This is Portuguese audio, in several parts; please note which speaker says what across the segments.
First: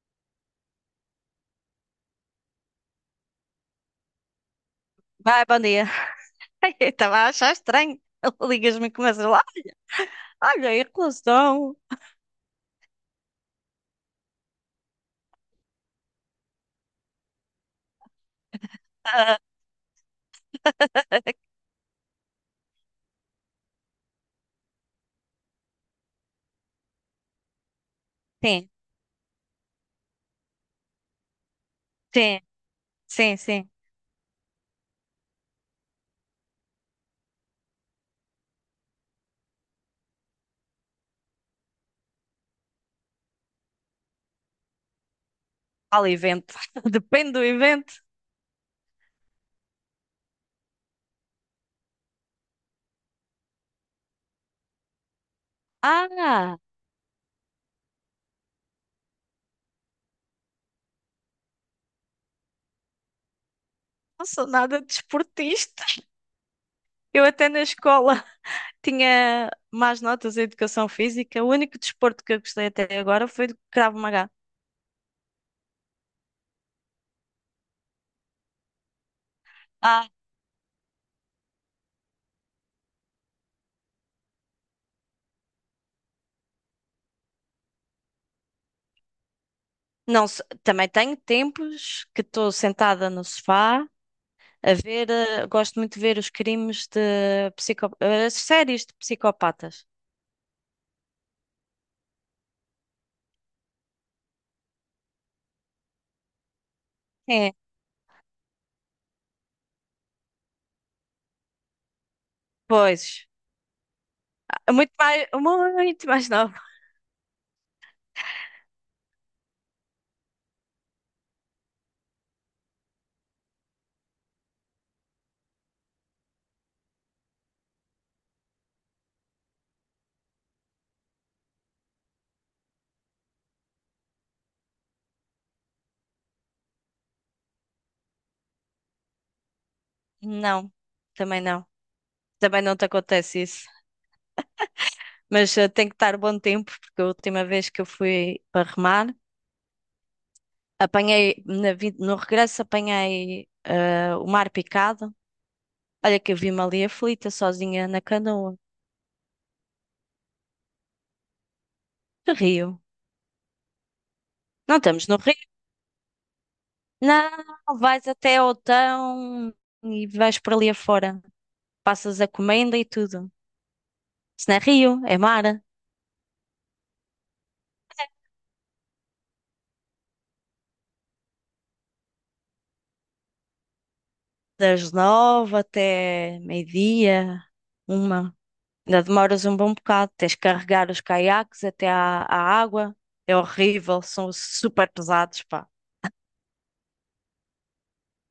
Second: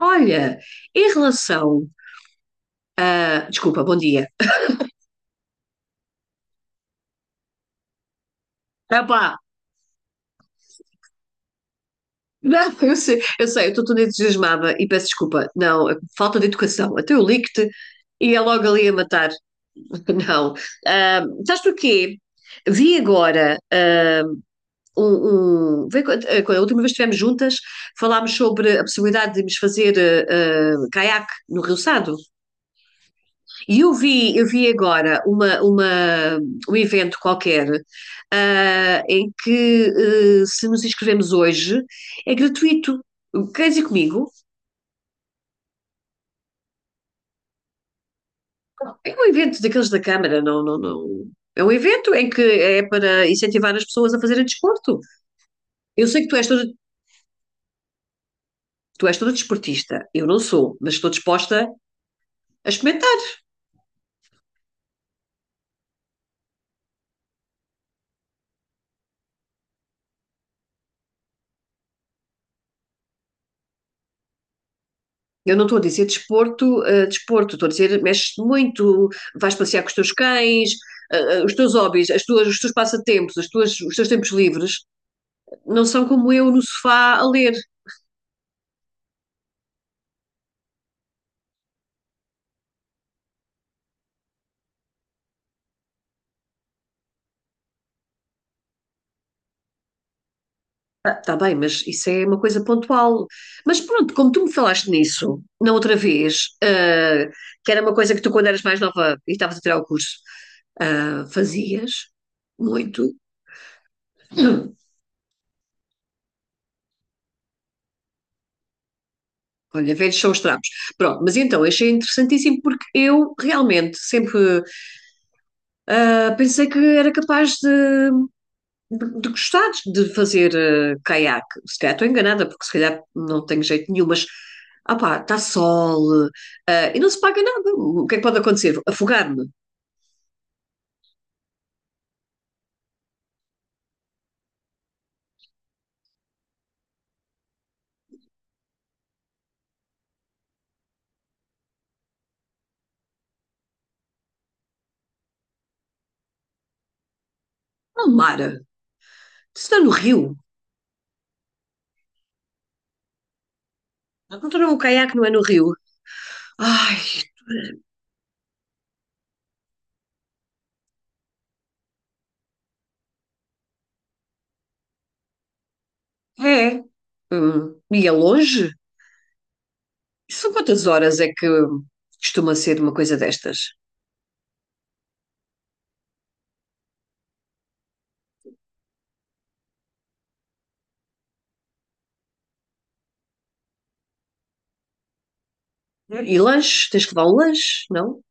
Speaker 1: Olha, em relação a. Desculpa, bom dia.
Speaker 2: Vai, bom dia. Eu estava a achar estranho. Ligas-me e
Speaker 1: Ah,
Speaker 2: começas
Speaker 1: pá,
Speaker 2: lá. Olha, em relação.
Speaker 1: não, eu sei, eu estou toda entusiasmada e peço desculpa. Não, falta de educação. Até eu ligo-te e é logo ali a matar.
Speaker 2: Ah,
Speaker 1: Não. Ah, sabes porquê? Vi agora quando a última vez que estivemos juntas, falámos
Speaker 2: sim,
Speaker 1: sobre a possibilidade de nos fazer caiaque no Rio Sado.
Speaker 2: sim, sim, sim.
Speaker 1: E eu vi agora um evento qualquer, em que, se nos inscrevemos hoje, é gratuito. Queres ir comigo?
Speaker 2: Fala evento. Depende do evento.
Speaker 1: É um evento daqueles da Câmara, não. É um evento em que é para incentivar as pessoas a fazerem desporto. Eu sei que
Speaker 2: Ah,
Speaker 1: tu és toda desportista. Eu não sou, mas estou disposta a experimentar.
Speaker 2: não sou nada desportista. Eu até na escola tinha más notas em educação física. O único desporto que eu gostei até agora foi do Krav Maga.
Speaker 1: Eu não estou a dizer desporto, desporto, estou a dizer mexes-te muito, vais passear com os
Speaker 2: Ah,
Speaker 1: teus cães, os teus hobbies, os teus passatempos, os teus tempos livres, não são como eu no sofá a ler.
Speaker 2: não, também tenho tempos que estou sentada no sofá a ver, gosto muito de ver os crimes de psico, as séries de psicopatas.
Speaker 1: Está bem, mas isso é uma coisa pontual. Mas pronto, como tu me falaste nisso, na outra vez,
Speaker 2: É.
Speaker 1: que era uma coisa que tu, quando eras mais nova e estavas a tirar o curso, fazias muito.
Speaker 2: Pois, ah,
Speaker 1: Hum.
Speaker 2: muito mais, nova.
Speaker 1: Olha, velhos são os trapos. Pronto, mas então achei interessantíssimo porque eu realmente sempre pensei que era capaz de gostar de fazer caiaque. Se calhar estou enganada, porque se calhar não tenho jeito nenhum, mas está sol, e não se paga nada. O que é que pode acontecer? Afogar-me
Speaker 2: Não, também não. Também não te acontece isso. Mas tem que estar bom tempo, porque a última vez que eu fui para remar, apanhei, no regresso apanhei o mar picado. Olha que eu vi-me ali aflita, sozinha na
Speaker 1: no
Speaker 2: canoa.
Speaker 1: mar. Se está no rio.
Speaker 2: Que rio.
Speaker 1: Não estou
Speaker 2: Não
Speaker 1: num
Speaker 2: estamos
Speaker 1: caiaque,
Speaker 2: no
Speaker 1: não é no
Speaker 2: rio.
Speaker 1: rio. Ai,
Speaker 2: Não, vais até ao Tão e vais por ali afora. Passas a comenda e tudo. Se não é rio, é mar.
Speaker 1: é. E é longe? São quantas horas é que costuma ser uma coisa destas?
Speaker 2: Das nove até meio-dia, uma. Ainda demoras um bom bocado. Tens que carregar os caiaques até à água. É horrível, são super pesados, pá.
Speaker 1: E lanche? Tens que levar um lanche, não?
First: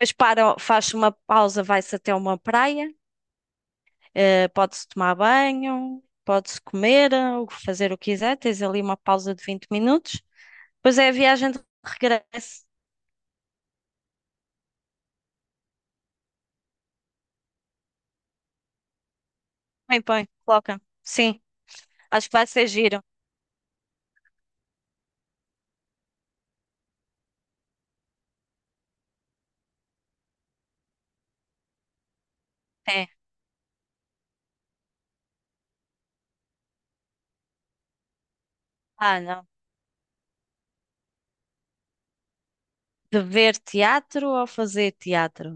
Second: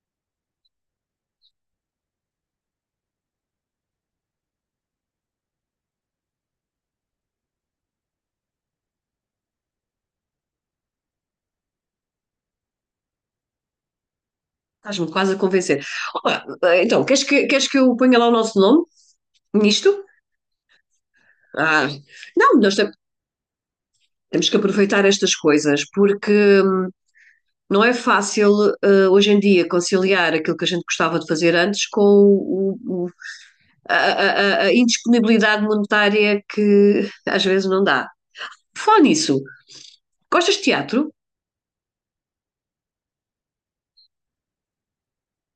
Speaker 2: Depois para, faz uma pausa, vai-se até uma praia. Pode-se tomar banho, pode-se comer, ou fazer o que quiser. Tens ali uma pausa de 20 minutos. Depois é a viagem de regresso.
Speaker 1: Estás-me quase a convencer. Olá, então, queres que eu ponha lá o nosso nome
Speaker 2: Põe,
Speaker 1: nisto?
Speaker 2: põe, coloca. Sim,
Speaker 1: Ah,
Speaker 2: acho que vai
Speaker 1: não,
Speaker 2: ser giro.
Speaker 1: temos que aproveitar estas coisas, porque não é fácil hoje em dia conciliar aquilo que a gente gostava de fazer antes com
Speaker 2: É.
Speaker 1: a indisponibilidade monetária que às vezes não dá. Por falar
Speaker 2: Ah,
Speaker 1: nisso,
Speaker 2: não.
Speaker 1: gostas de teatro?
Speaker 2: De ver teatro ou fazer teatro?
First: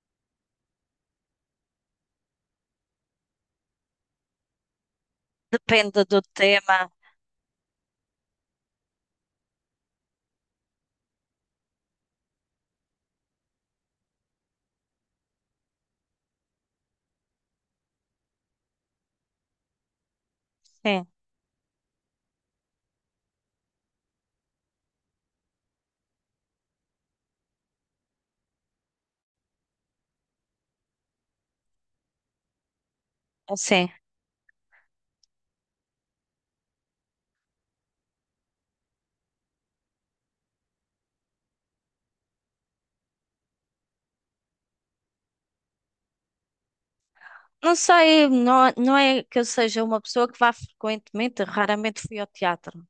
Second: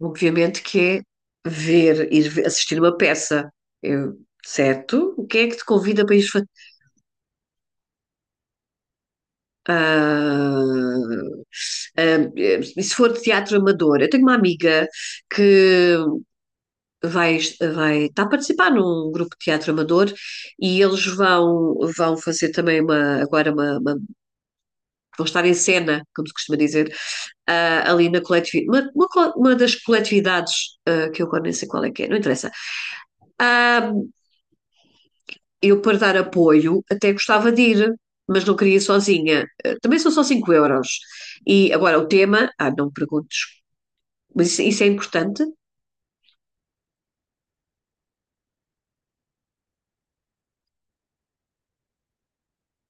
Speaker 1: Obviamente que é ver, assistir uma peça, Eu- certo? O que é que te
Speaker 2: Depende
Speaker 1: convida para
Speaker 2: do
Speaker 1: ir?
Speaker 2: tema.
Speaker 1: Uh, Se for de teatro amador, eu tenho uma amiga que vai, vai está a participar num grupo de teatro amador e eles
Speaker 2: Sim,
Speaker 1: vão fazer também uma, agora uma vão estar em cena, como se costuma dizer, ali na coletividade, uma das coletividades que eu agora nem sei qual é que é, não interessa.
Speaker 2: sim.
Speaker 1: Uh, eu para dar apoio até gostava de ir, mas não queria ir sozinha. Eh, também são só 5 euros. E agora o tema, ah, não me perguntes, mas isso é importante?
Speaker 2: Não sei, não, não é que eu seja uma pessoa que vá frequentemente, raramente fui ao teatro,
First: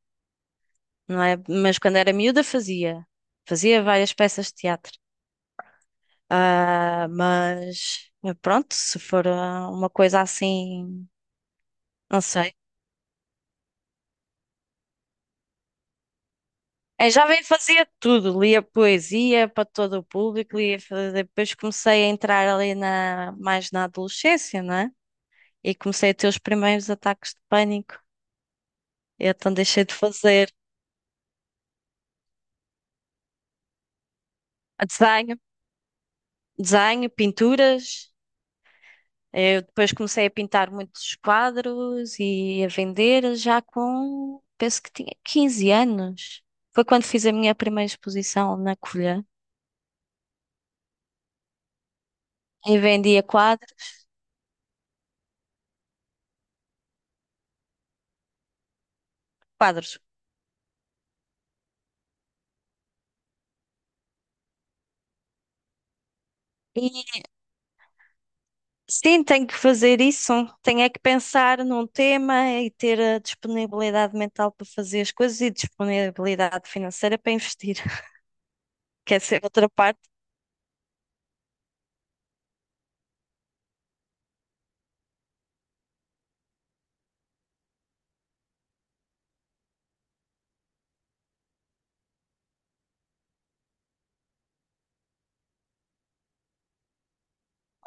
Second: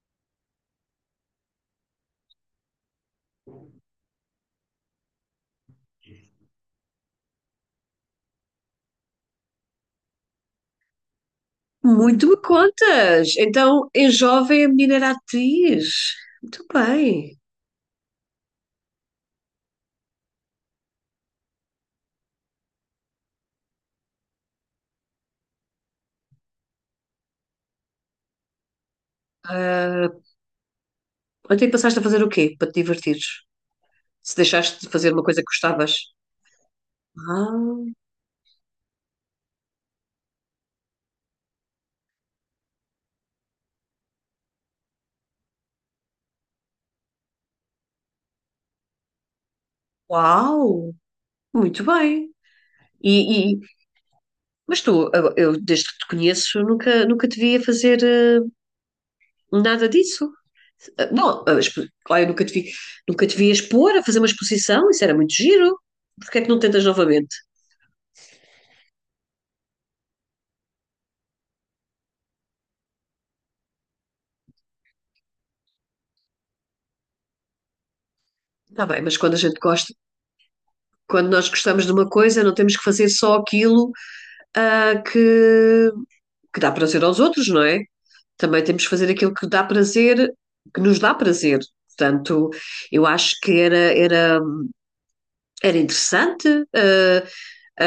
Speaker 2: não é? Mas quando era miúda fazia. Fazia várias peças de teatro. Ah, mas pronto, se for ah, uma coisa assim, não
Speaker 1: Muito me
Speaker 2: sei.
Speaker 1: contas. Então, em jovem, a menina era atriz. Muito
Speaker 2: Em
Speaker 1: bem.
Speaker 2: jovem fazia tudo, lia poesia para todo o público, lia, depois comecei a entrar ali na, mais na adolescência, não é? E comecei a ter os primeiros ataques de pânico. E então deixei de
Speaker 1: Ah,
Speaker 2: fazer
Speaker 1: ontem passaste a fazer o quê para te divertires? Se deixaste de fazer uma
Speaker 2: desenho,
Speaker 1: coisa que gostavas?
Speaker 2: desenho,
Speaker 1: Ah,
Speaker 2: pinturas. Eu depois comecei a pintar muitos quadros e a vender já com, penso que tinha 15 anos. Foi quando fiz a minha primeira exposição na Covilhã
Speaker 1: uau! Muito bem.
Speaker 2: e vendia
Speaker 1: E, e-
Speaker 2: quadros,
Speaker 1: mas tu, eu desde que te conheço, nunca te vi a fazer, nada
Speaker 2: quadros.
Speaker 1: disso. Ah, bom, claro, eu nunca te vi, nunca te vi expor, a fazer uma exposição, isso era muito giro. Porquê é que não tentas
Speaker 2: E
Speaker 1: novamente?
Speaker 2: sim, tenho que fazer isso. Tenho é que pensar num tema e ter a disponibilidade mental para fazer as coisas e disponibilidade financeira para investir.
Speaker 1: Está bem, mas
Speaker 2: Quer
Speaker 1: quando
Speaker 2: ser
Speaker 1: a gente
Speaker 2: outra
Speaker 1: gosta,
Speaker 2: parte.
Speaker 1: quando nós gostamos de uma coisa, não temos que fazer só aquilo ah, que, que dá prazer aos outros, não é? Também temos que fazer aquilo que dá prazer, que nos dá prazer. Portanto, eu acho que era interessante. ah,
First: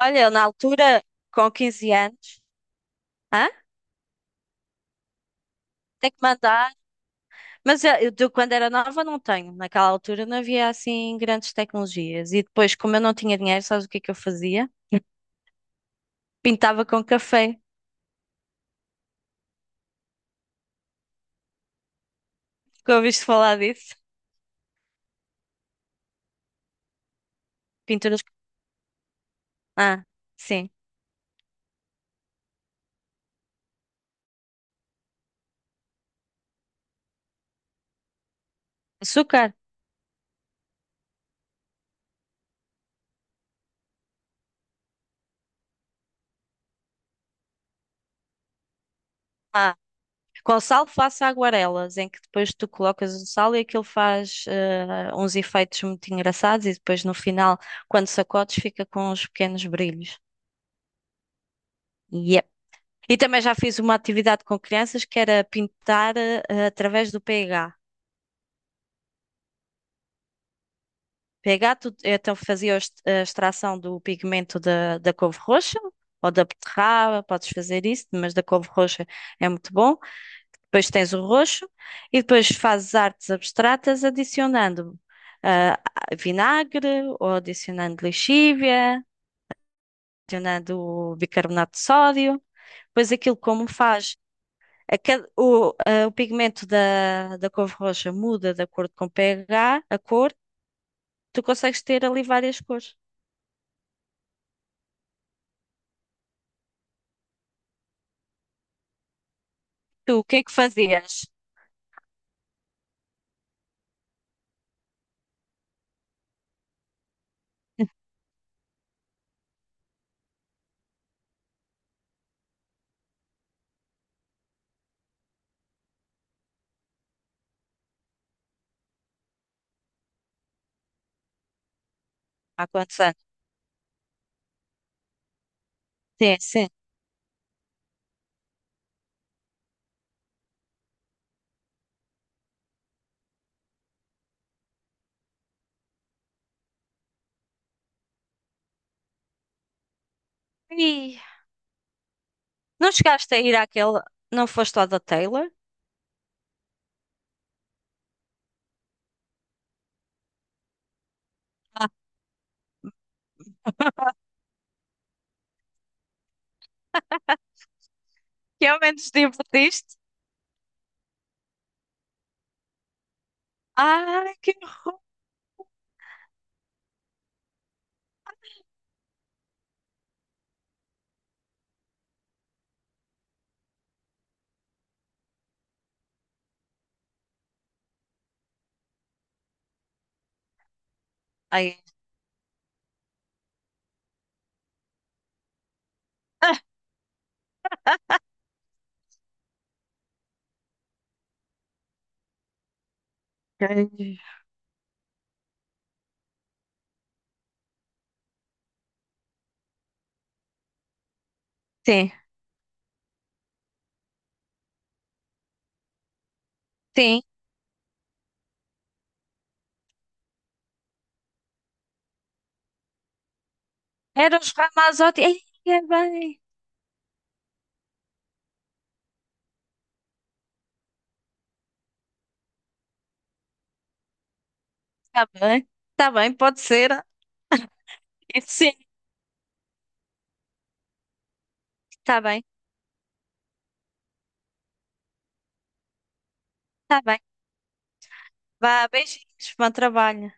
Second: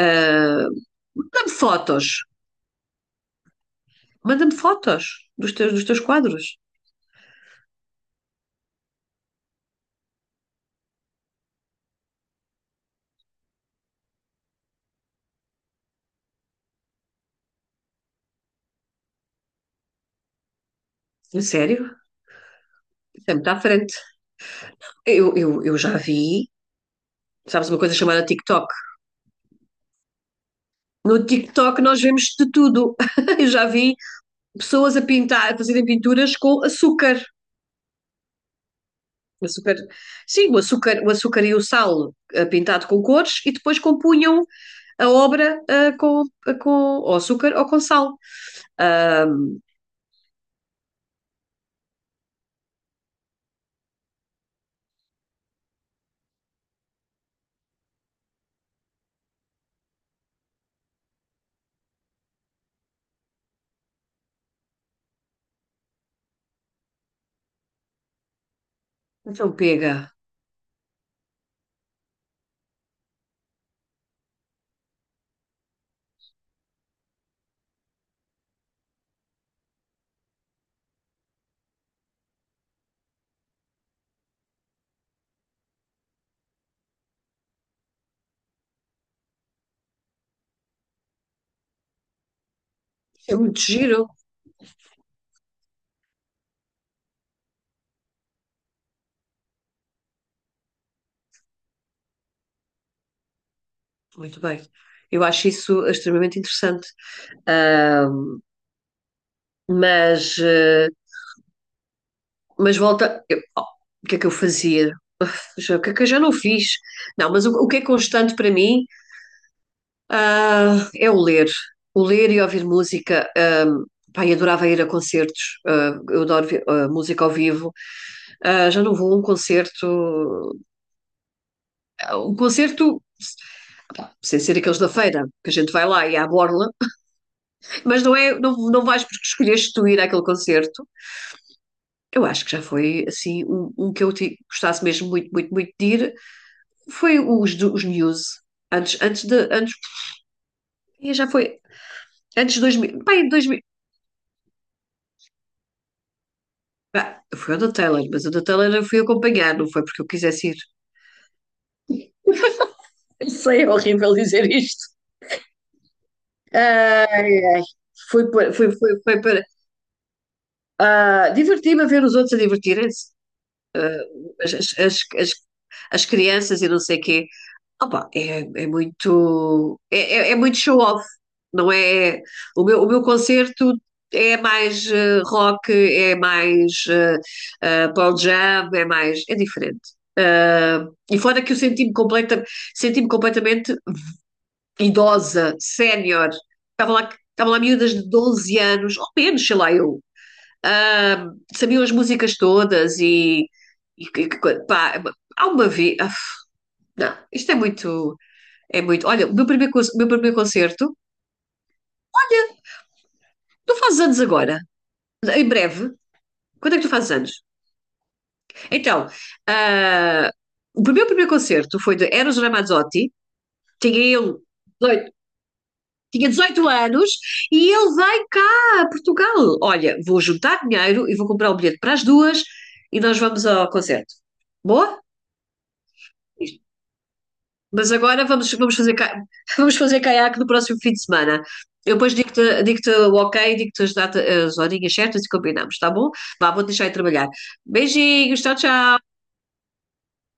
Speaker 2: Olha, eu na altura,
Speaker 1: Manda-me
Speaker 2: com 15
Speaker 1: fotos,
Speaker 2: anos, hã?
Speaker 1: manda-me fotos dos teus
Speaker 2: Tem que
Speaker 1: quadros.
Speaker 2: mandar. Mas eu de quando era nova não tenho. Naquela altura não havia assim grandes tecnologias. E depois, como eu não tinha dinheiro, sabes o que é que eu fazia? Pintava com café.
Speaker 1: A sério?
Speaker 2: Que
Speaker 1: Isso
Speaker 2: ouviste
Speaker 1: é muito
Speaker 2: falar
Speaker 1: à
Speaker 2: disso?
Speaker 1: frente. Eu já vi, sabes, uma coisa
Speaker 2: Pinturas.
Speaker 1: chamada TikTok.
Speaker 2: Ah, sim.
Speaker 1: No TikTok nós vemos de tudo. Eu já vi pessoas a pintar, a fazerem pinturas com açúcar.
Speaker 2: Açúcar.
Speaker 1: Açúcar, sim, o açúcar e o sal, pintado com cores e depois compunham a obra, com ou açúcar ou com sal. Ah,
Speaker 2: Ah. Com sal faço aguarelas, em que depois tu colocas o sal e aquilo faz uns efeitos muito engraçados e depois no final, quando sacodes, fica com uns pequenos brilhos. E também já fiz uma atividade com crianças que era pintar através do pH.
Speaker 1: então pega.
Speaker 2: pH, então fazia a a extração do pigmento da, da couve roxa ou da beterraba, podes fazer isso, mas da couve roxa é muito bom. Depois tens o roxo e depois fazes artes abstratas adicionando ah, vinagre ou adicionando lixívia, adicionando bicarbonato de sódio. Depois
Speaker 1: É
Speaker 2: aquilo
Speaker 1: muito
Speaker 2: como
Speaker 1: giro.
Speaker 2: faz. A cada- o, a- O pigmento da, da couve roxa muda de acordo com o pH, a cor. Tu consegues ter ali várias cores.
Speaker 1: Muito bem. Eu acho isso extremamente interessante. Ah,
Speaker 2: Tu, o que
Speaker 1: mas
Speaker 2: é que
Speaker 1: eh,
Speaker 2: fazias?
Speaker 1: Mas volta. Oh, o que é que eu fazia? O que é que eu já não fiz? Não, mas o que é constante para mim, ah, é o ler. O ler e ouvir música. Pá, eu adorava ir a concertos. Eu adoro música ao vivo. Ah, já não vou a um concerto. A um
Speaker 2: Há quantos
Speaker 1: concerto.
Speaker 2: anos?
Speaker 1: Sem ser aqueles da feira, que a gente vai lá e à
Speaker 2: Sim,
Speaker 1: borla,
Speaker 2: sim.
Speaker 1: mas não é, não, não vais porque escolheste tu ir àquele concerto. Eu acho que já foi assim um que gostasse mesmo muito de ir, foi os Muse. Antes, antes de. Antes, e
Speaker 2: Ih,
Speaker 1: já foi. Antes de
Speaker 2: não
Speaker 1: 2000. Bem,
Speaker 2: chegaste a ir
Speaker 1: 2000.
Speaker 2: àquele. Não foste ao da Taylor?
Speaker 1: Bah, foi o da Taylor, mas o da Taylor eu fui acompanhar, não foi porque eu quisesse ir. Eu sei, é horrível dizer isto. Ai, ai.
Speaker 2: Que ao menos
Speaker 1: Foi para
Speaker 2: divertiste?
Speaker 1: divertir-me a ver os outros a divertirem-se.
Speaker 2: Ai, que
Speaker 1: as, as,
Speaker 2: horror.
Speaker 1: as, as, As crianças e não sei quê. Opa, é muito show off, não é? O meu concerto é mais, rock, é mais Pearl Jam, é mais é diferente. Ah, e fora que
Speaker 2: Ai,
Speaker 1: senti-me completamente idosa, sénior.
Speaker 2: ah,
Speaker 1: Estavam lá miúdas de 12 anos, ou menos, sei lá, sabiam as músicas todas e,
Speaker 2: que-
Speaker 1: pá, há uma vez. Ah, Não, isto é muito. É muito. Olha, o meu primeiro concerto.
Speaker 2: Sim,
Speaker 1: Olha, tu fazes anos agora, em breve. Quando é que tu fazes
Speaker 2: sim.
Speaker 1: anos? Então, ah, o meu primeiro concerto foi de Eros Ramazzotti, tinha ele
Speaker 2: Eram os
Speaker 1: 18,
Speaker 2: Ramazotti. Ai, é
Speaker 1: tinha
Speaker 2: bem.
Speaker 1: 18 anos e ele vem cá a Portugal. Olha, vou juntar dinheiro e vou comprar o bilhete para as duas e nós vamos ao concerto. Boa?
Speaker 2: Está bem. Está bem, pode ser.
Speaker 1: Mas agora vamos
Speaker 2: Sim,
Speaker 1: fazer, vamos fazer caiaque no próximo fim de semana. Eu depois
Speaker 2: está bem.
Speaker 1: digo-te o ok, digo-te as as horinhas certas e combinamos, tá bom? Vá, vou deixar de
Speaker 2: Está bem.
Speaker 1: trabalhar. Beijinhos, tchau,
Speaker 2: Vá,
Speaker 1: tchau.
Speaker 2: beijinhos, bom trabalho.